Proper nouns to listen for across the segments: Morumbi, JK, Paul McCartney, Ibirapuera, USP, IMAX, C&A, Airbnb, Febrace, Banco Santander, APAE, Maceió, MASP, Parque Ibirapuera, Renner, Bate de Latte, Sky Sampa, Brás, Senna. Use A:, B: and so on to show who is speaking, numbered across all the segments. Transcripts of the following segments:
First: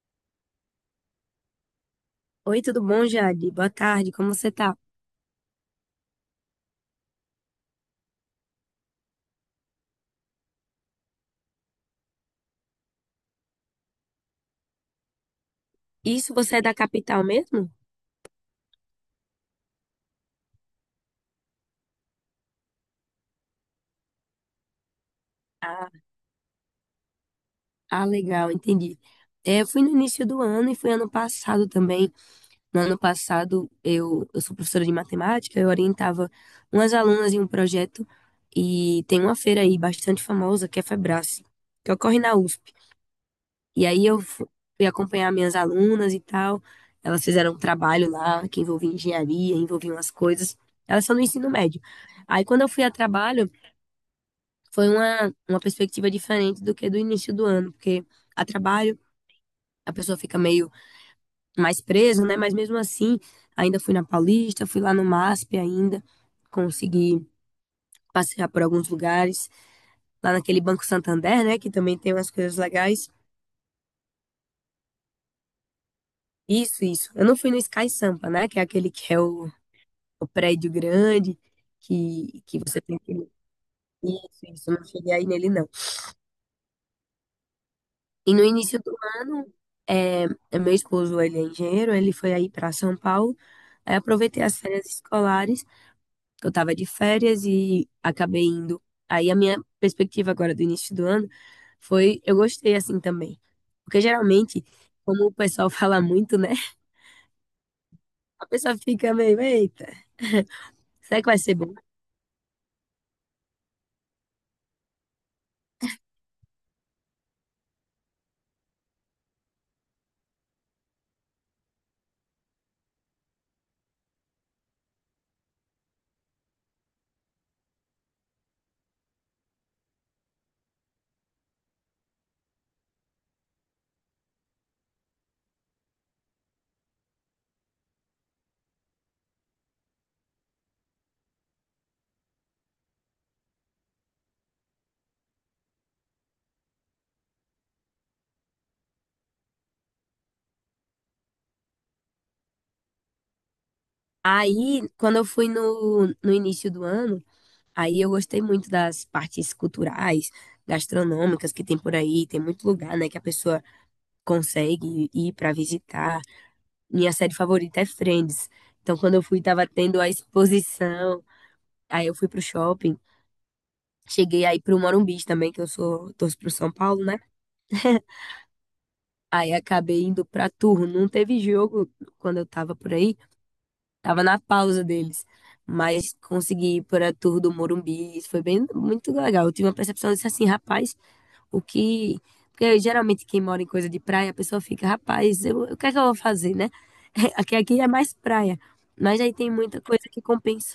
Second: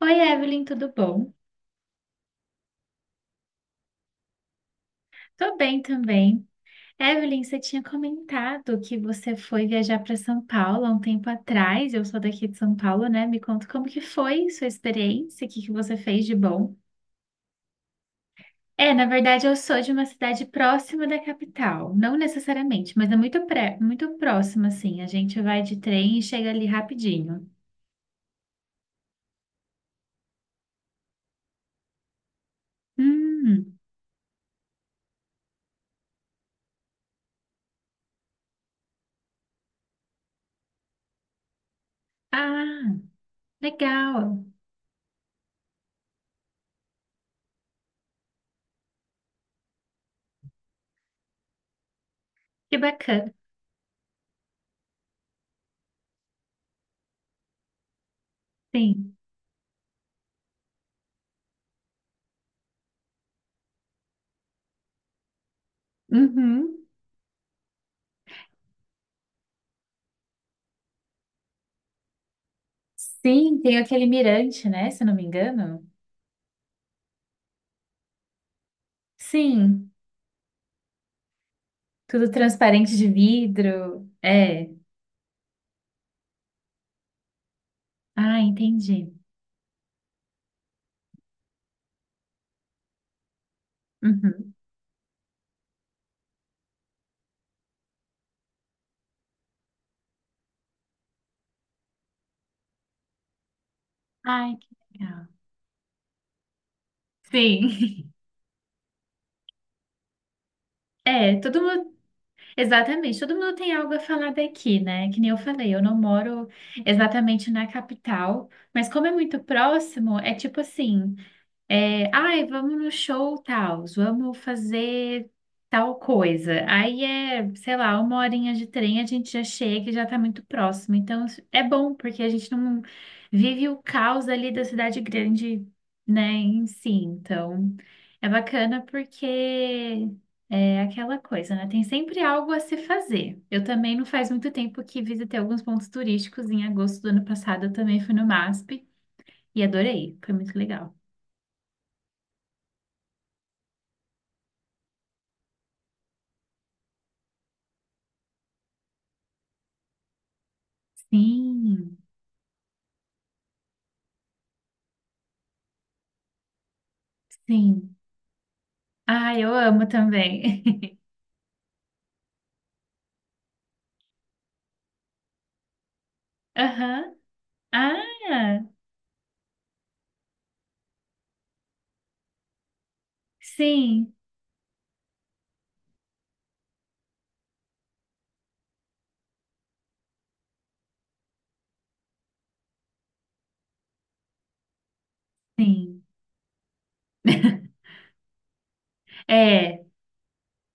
A: Oi, Evelyn, tudo bom?
B: Oi, tudo bom, Jade? Boa tarde, como você tá?
A: Tô bem também. Evelyn, você tinha comentado que você foi viajar para São Paulo há um tempo atrás. Eu sou daqui de São Paulo, né? Me conta como que foi sua experiência, o que que você fez
B: Isso,
A: de
B: você é
A: bom?
B: da capital mesmo?
A: É, na verdade, eu sou de uma cidade próxima da capital, não necessariamente, mas é muito muito próxima, assim. A gente vai de
B: Ah,
A: trem e chega ali rapidinho.
B: ah, legal, entendi. É, eu fui no início do ano e fui ano passado também. No ano passado,
A: Hum,
B: eu sou professora de matemática, eu orientava umas alunas em um projeto e tem uma feira aí bastante famosa, que é a Febrace, que ocorre na USP.
A: ah,
B: E aí
A: legal.
B: fui acompanhar minhas alunas e tal. Elas fizeram um trabalho lá que envolvia engenharia, envolvia umas coisas. Elas são do ensino médio. Aí quando eu
A: Que
B: fui a
A: bacana.
B: trabalho, foi uma perspectiva diferente do que do início do ano, porque a trabalho
A: Sim.
B: a pessoa fica meio mais presa, né? Mas mesmo assim, ainda fui na Paulista, fui lá no MASP ainda,
A: Uhum.
B: consegui passear por alguns lugares, lá naquele Banco Santander, né? Que também tem umas coisas legais.
A: Sim, tem aquele mirante, né? Se eu não me engano.
B: Isso, isso. Eu não fui no Sky Sampa, né? Que é aquele
A: Sim,
B: o prédio grande,
A: tudo
B: que você
A: transparente
B: tem
A: de
B: que.
A: vidro.
B: Isso,
A: É.
B: isso. Eu não cheguei aí nele, não. E
A: Ah,
B: no início do
A: entendi.
B: ano, é, meu esposo, ele é engenheiro, ele foi aí para São Paulo. Aí aproveitei
A: Uhum.
B: as férias escolares, que eu estava de férias e acabei indo. Aí a minha perspectiva agora do início do ano foi, eu gostei assim também. Porque
A: Ai,
B: geralmente,
A: que
B: como
A: legal.
B: o pessoal fala muito, né?
A: Sim.
B: A pessoa fica meio, eita, será que
A: É,
B: vai ser
A: todo
B: bom?
A: mundo, exatamente, todo mundo tem algo a falar daqui, né? Que nem eu falei, eu não moro exatamente na capital, mas como é muito próximo, é tipo assim. É, ai, vamos no show tal, vamos fazer tal coisa. Aí é, sei lá, uma horinha de trem, a gente já chega e já tá muito próximo. Então isso é bom, porque a gente não vive o caos ali da cidade grande, né, em si. Então é bacana porque é aquela coisa, né? Tem sempre algo a se fazer. Eu também não faz muito tempo que visitei alguns pontos turísticos. Em agosto do ano passado eu também fui no MASP e adorei, foi muito legal.
B: Aí, quando eu fui no início do ano, aí eu gostei muito das partes culturais, gastronômicas que tem
A: Sim,
B: por aí, tem muito lugar, né, que a pessoa consegue ir para visitar. Minha série favorita é
A: sim.
B: Friends. Então, quando eu
A: Ah,
B: fui,
A: eu
B: tava
A: amo
B: tendo a
A: também.
B: exposição. Aí eu fui pro shopping. Cheguei aí pro Morumbi também, que eu sou, torço pro São Paulo,
A: Aham.
B: né?
A: Ah,
B: Aí acabei indo pra Turro. Não teve jogo quando eu tava por aí.
A: sim,
B: Tava na pausa deles. Mas consegui ir pra Turro do Morumbi. Isso foi bem, muito legal. Eu tive uma percepção disso assim, rapaz, o que. Porque geralmente quem mora em coisa de praia, a pessoa fica, rapaz, eu, o que é que
A: sim.
B: eu vou fazer, né? Aqui, aqui é mais praia. Mas aí tem muita
A: É.
B: coisa que compensa.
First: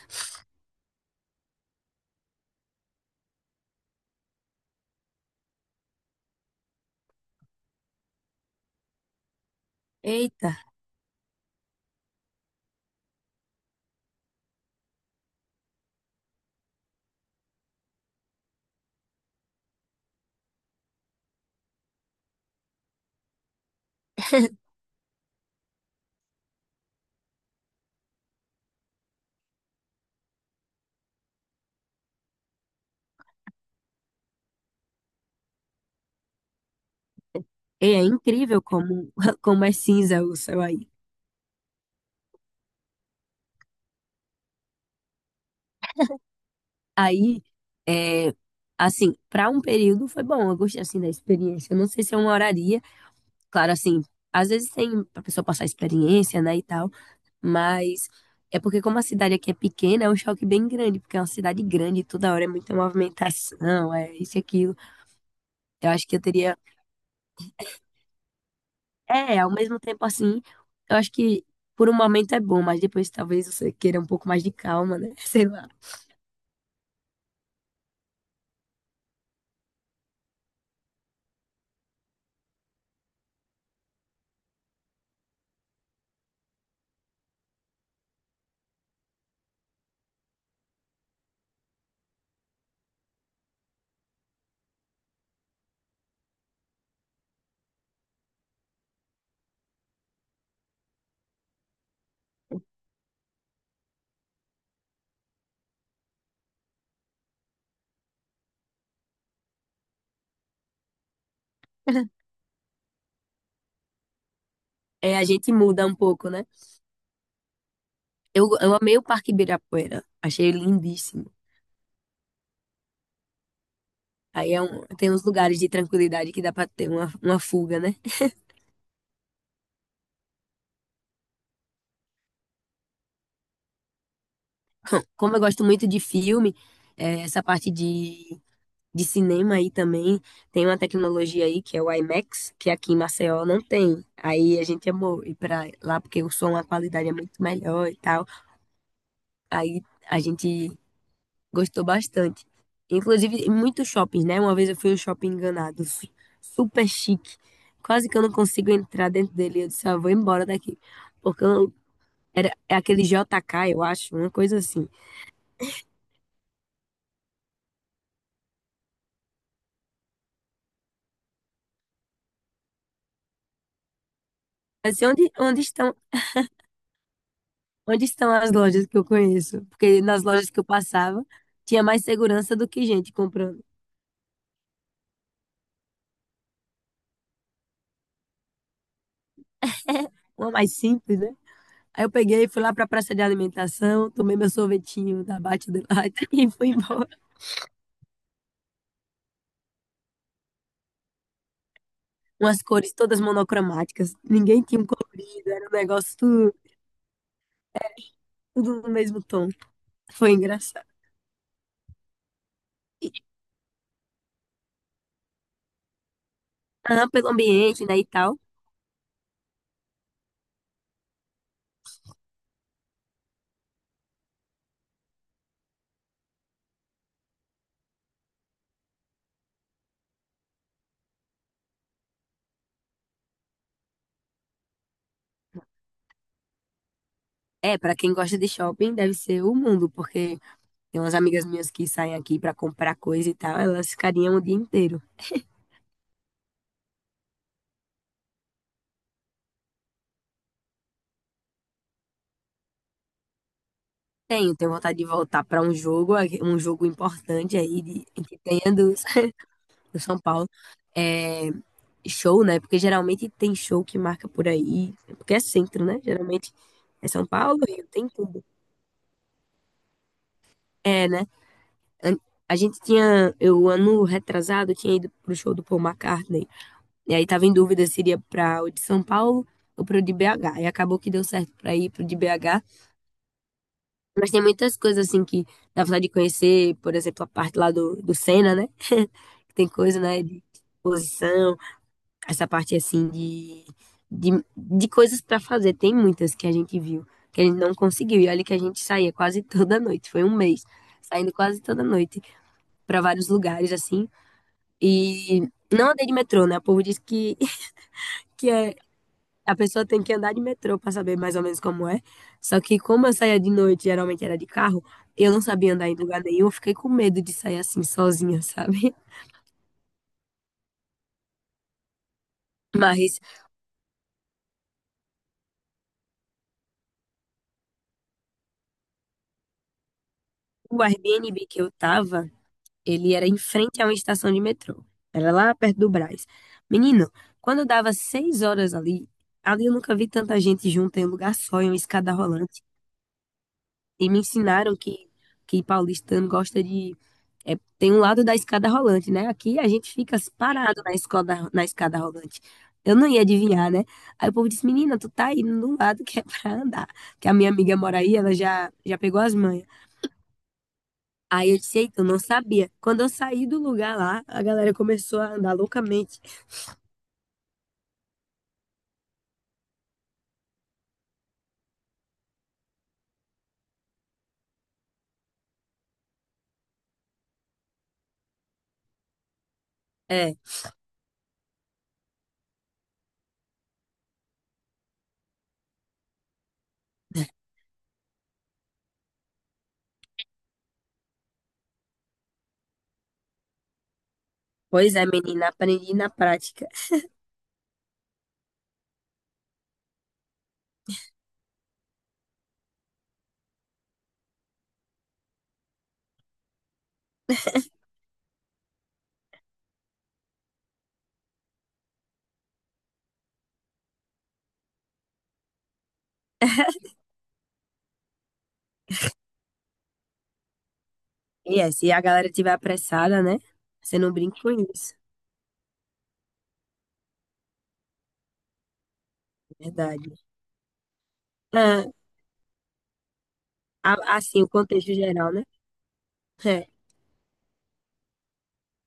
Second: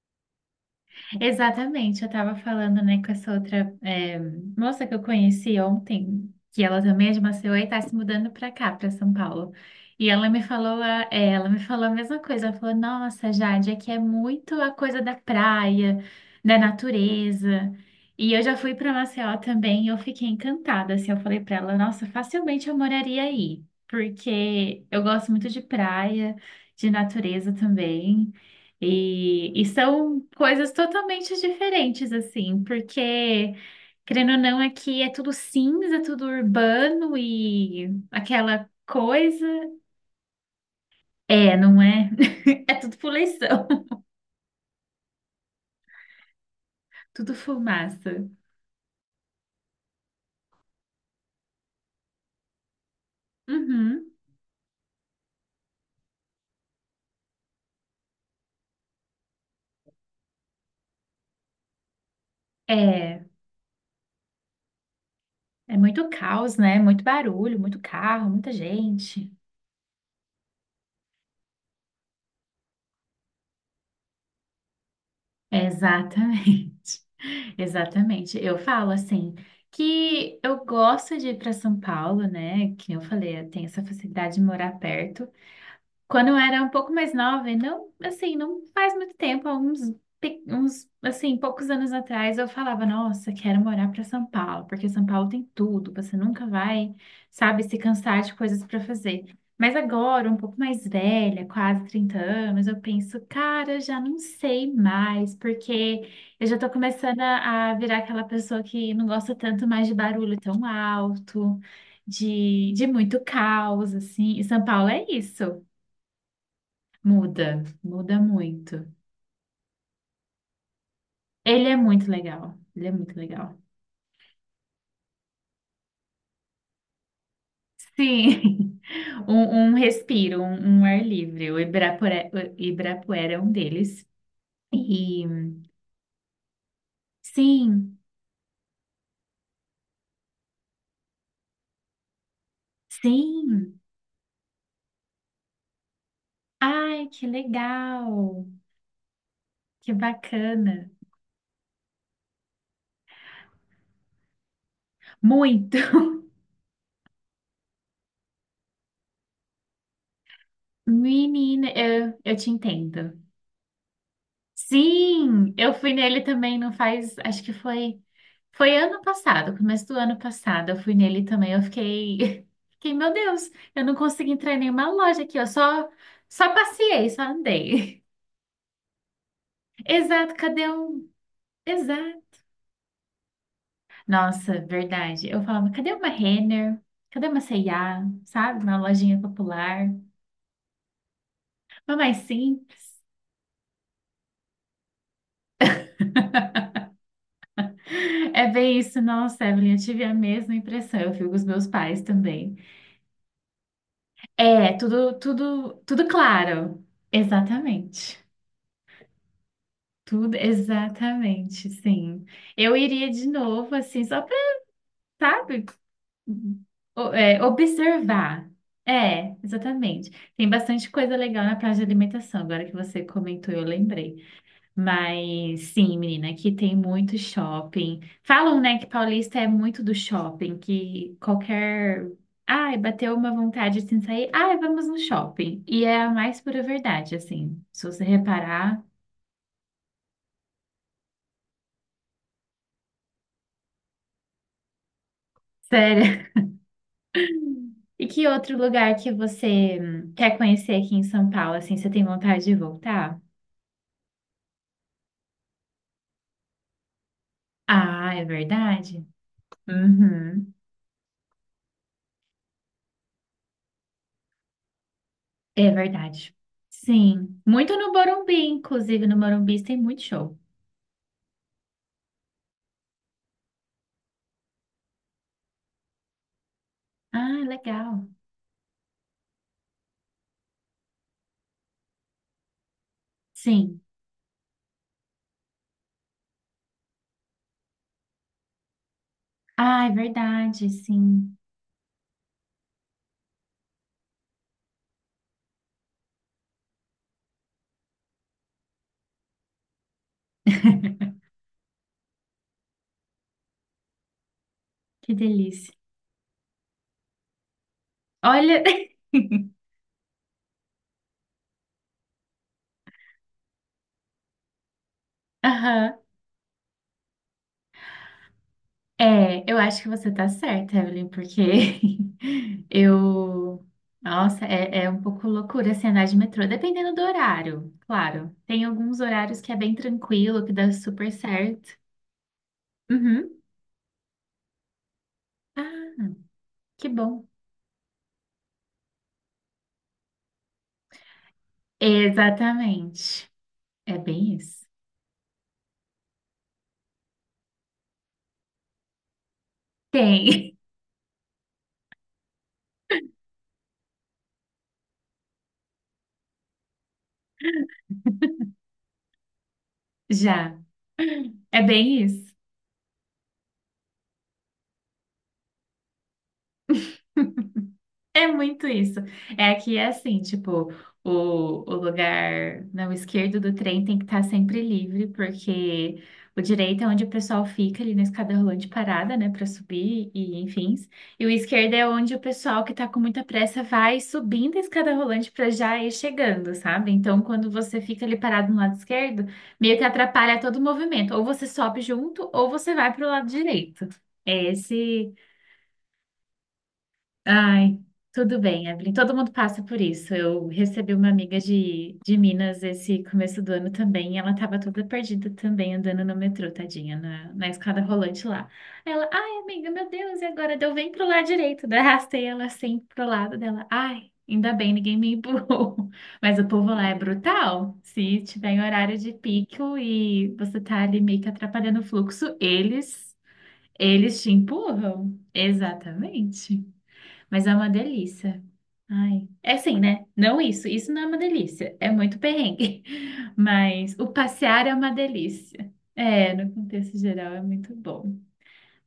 A: Exatamente, eu estava falando, né, com essa outra, moça que eu conheci ontem, que ela também é de Maceió e está se mudando para cá, para São Paulo. E ela me
B: Eita,
A: falou ela me falou a mesma coisa, ela falou, nossa, Jade, aqui é muito a coisa da praia, da natureza. E eu já fui para Maceió também e eu fiquei encantada, assim, eu falei para ela, nossa, facilmente eu moraria aí, porque eu gosto muito de praia, de natureza também. E são coisas totalmente diferentes, assim, porque, querendo ou não, aqui é tudo cinza, tudo urbano e
B: é incrível
A: aquela
B: como,
A: coisa.
B: como é cinza o céu aí.
A: É, não é? É tudo poluição, tudo
B: Aí,
A: fumaça.
B: é, assim, para um período foi bom, eu gostei assim da experiência. Eu não sei se eu moraria. Claro, assim,
A: Uhum.
B: às vezes tem pra pessoa passar experiência, né, e tal. Mas é porque como a cidade aqui é pequena, é um choque bem grande, porque é uma cidade grande, toda hora é muita
A: É,
B: movimentação, é isso e aquilo.
A: é
B: Eu acho
A: muito
B: que eu teria.
A: caos, né? Muito barulho, muito carro, muita gente.
B: É, ao mesmo tempo assim, eu acho que por um momento é bom, mas depois talvez você queira um pouco mais de calma, né? Sei lá.
A: Exatamente, exatamente. Eu falo assim que eu gosto de ir para São Paulo, né? Que eu falei, eu tenho essa facilidade de morar perto. Quando eu era um pouco mais nova, e não, assim, não faz muito tempo, há uns, assim, poucos anos atrás, eu falava, nossa, quero morar para São Paulo, porque São Paulo tem tudo, você nunca vai, sabe, se cansar de coisas para fazer. Mas agora, um pouco mais velha, quase 30 anos, eu penso, cara, já não sei mais, porque eu já tô começando a virar aquela pessoa que não gosta tanto mais de barulho tão alto, de muito caos, assim, e São Paulo é
B: É, a gente
A: isso.
B: muda um pouco, né?
A: Muda, muda
B: Eu
A: muito.
B: amei o Parque Ibirapuera, achei lindíssimo.
A: Ele é muito legal. Ele é muito legal.
B: Aí é um, tem uns lugares de tranquilidade que dá pra ter uma fuga, né?
A: Sim, um respiro, um ar livre. O Ibirapuera é um deles. E
B: Como eu gosto muito de filme, é, essa parte
A: sim,
B: de cinema aí também. Tem uma tecnologia aí que é o IMAX, que aqui em Maceió não
A: sim.
B: tem. Aí a gente amou ir pra lá porque o som, a
A: Ai,
B: qualidade é
A: que
B: muito melhor e tal.
A: legal.
B: Aí
A: Que
B: a gente
A: bacana.
B: gostou bastante. Inclusive, em muitos shoppings, né? Uma vez eu fui no shopping
A: Muito.
B: enganado, super chique. Quase que eu não consigo entrar dentro dele. Eu disse, ah, vou embora daqui. Porque eu
A: Menina,
B: não-
A: eu te
B: era, é aquele
A: entendo.
B: JK, eu acho, uma coisa assim.
A: Sim, eu fui nele também, não faz, acho que foi. Foi ano passado, começo do ano passado, eu fui nele também, eu fiquei, fiquei, meu Deus, eu não consegui entrar em nenhuma
B: Mas
A: loja aqui, eu só, só passeei, só andei.
B: Onde estão as lojas que eu conheço? Porque nas
A: Exato,
B: lojas que eu
A: cadê um?
B: passava, tinha mais
A: Exato.
B: segurança do que gente comprando.
A: Nossa, verdade. Eu falava, cadê uma Renner? Cadê uma C&A? Sabe? Uma lojinha popular.
B: Uma mais simples, né?
A: Uma
B: Aí eu
A: mais
B: peguei, fui lá pra
A: simples.
B: praça de alimentação, tomei meu sorvetinho da Bate de Latte e fui embora.
A: É bem isso, nossa, Evelyn, eu tive a mesma impressão, eu fui com os meus pais também.
B: Umas cores todas monocromáticas. Ninguém
A: É,
B: tinha um
A: tudo,
B: colorido, era um
A: tudo, tudo
B: negócio tudo,
A: claro. Exatamente.
B: tudo no mesmo tom. Foi
A: Tudo,
B: engraçado.
A: exatamente, sim. Eu
B: E,
A: iria de novo, assim, só para, sabe,
B: ah, pelo
A: é,
B: ambiente, né, e tal.
A: observar. É, exatamente. Tem bastante coisa legal na praia de alimentação, agora que você comentou, eu lembrei. Mas sim, menina, aqui tem muito shopping. Falam, né, que paulista é muito do shopping, que qualquer. Ai, bateu uma vontade assim de sair. Ai, vamos no shopping. E é a mais pura verdade, assim.
B: É,
A: Se
B: pra
A: você
B: quem gosta de
A: reparar.
B: shopping, deve ser o mundo, porque tem umas amigas minhas que saem aqui pra comprar coisa e tal, elas ficariam o dia inteiro.
A: E que outro lugar que você quer conhecer aqui em São Paulo, assim, você tem vontade de voltar?
B: Tenho, tenho vontade de voltar para um jogo importante aí de,
A: Ah, é
B: que tenha do,
A: verdade?
B: do São Paulo.
A: Uhum,
B: É, show, né? Porque geralmente tem show que marca por aí, porque é
A: é
B: centro, né?
A: verdade.
B: Geralmente é São
A: Sim,
B: Paulo,
A: muito
B: Rio,
A: no
B: tem tudo.
A: Morumbi, inclusive no Morumbi tem muito show.
B: É, né? An- A gente tinha, eu ano retrasado, tinha ido pro show do Paul McCartney. E aí
A: Ah,
B: tava em dúvida se
A: legal.
B: iria para o de São Paulo ou pro de BH. E acabou que deu certo para ir pro de BH.
A: Sim.
B: Mas tem muitas coisas assim que dá vontade de conhecer, por exemplo, a parte lá do Senna, né? que tem
A: Ah, é
B: coisa, né, de
A: verdade, sim.
B: exposição, essa parte assim de, de coisas para fazer. Tem muitas que a gente viu, que a gente não conseguiu. E olha que a gente saía quase toda noite, foi um mês, saindo quase toda noite para vários lugares assim.
A: Que
B: E
A: delícia.
B: não andei de metrô, né? O povo diz que, que
A: Olha.
B: é a pessoa tem que andar de metrô para saber mais ou menos como é. Só que como eu saía de noite, geralmente era de carro, eu não sabia andar em
A: Aham.
B: lugar nenhum, eu fiquei com medo de sair assim sozinha, sabe?
A: É, eu acho que você tá certa, Evelyn, porque
B: Mas
A: eu. Nossa, é, é um pouco loucura assim, andar de metrô, dependendo do horário, claro. Tem alguns horários que é bem tranquilo, que dá
B: o
A: super
B: Airbnb que eu
A: certo.
B: tava, ele era em
A: Uhum.
B: frente a uma estação de metrô. Era lá perto do
A: Ah,
B: Brás.
A: que
B: Menino,
A: bom.
B: quando dava 6 horas ali, ali eu nunca vi tanta gente junta em um lugar só, em uma escada rolante.
A: Exatamente. É
B: E me
A: bem isso.
B: ensinaram que paulistano gosta de. É, tem um lado da escada rolante, né? Aqui a gente fica
A: Tem,
B: parado na escola, na escada rolante. Eu não ia adivinhar, né? Aí o povo disse: Menina, tu tá indo num lado que é pra andar. Que a minha amiga mora aí, ela já, já pegou as manhas.
A: já.
B: Aí eu
A: É
B: disse: Eita,
A: bem
B: eu não
A: isso.
B: sabia. Quando eu saí do lugar lá, a galera começou a andar loucamente.
A: É muito isso. É que é assim, tipo, o, o lugar não esquerdo do trem tem que estar sempre livre, porque o direito é onde o pessoal fica ali na escada rolante parada, né, para subir e
B: É,
A: enfim. E o esquerdo é onde o pessoal que tá com muita pressa vai subindo a escada rolante para já ir chegando, sabe? Então, quando você fica ali parado no lado esquerdo, meio que atrapalha todo o movimento. Ou você sobe junto, ou você vai para o lado direito. É
B: pois é,
A: esse.
B: menina, aprendi na prática.
A: Ai, tudo bem, Evelyn. Todo mundo passa por isso. Eu recebi uma amiga de Minas esse começo do ano também. E ela estava toda perdida também, andando no metrô, tadinha, na escada rolante lá. Aí ela, ai, amiga, meu Deus, e agora? Deu bem pro lado direito. Daí arrastei ela assim pro lado dela. Ai, ainda bem, ninguém me empurrou. Mas o povo lá é brutal. Se tiver em horário de pico e você tá ali meio que
B: E é,
A: atrapalhando o
B: se a galera
A: fluxo,
B: tiver apressada, né? Você não
A: eles te
B: brinca com isso,
A: empurram. Exatamente. Mas é uma delícia. Ai. É
B: é
A: assim, né?
B: verdade.
A: Não isso. Isso não é uma delícia.
B: Ah,
A: É muito perrengue. Mas o
B: Assim, o
A: passear é uma
B: contexto geral, né?
A: delícia. É, no
B: É.
A: contexto geral é muito bom.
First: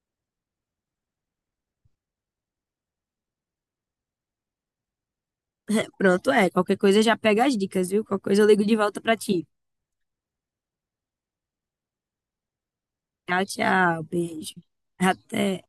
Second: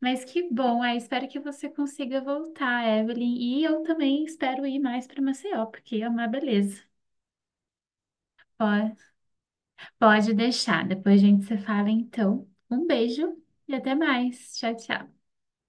A: Mas que bom. Aí espero que você consiga voltar, Evelyn. E eu também espero ir mais para Maceió, porque é uma
B: Pronto, é. Qualquer
A: beleza.
B: coisa já pega as dicas, viu? Qualquer coisa eu ligo de
A: Pode,
B: volta pra ti.
A: pode deixar. Depois a gente se fala, então. Um beijo
B: Tchau,
A: e até
B: tchau. Beijo.
A: mais. Tchau, tchau.
B: Até.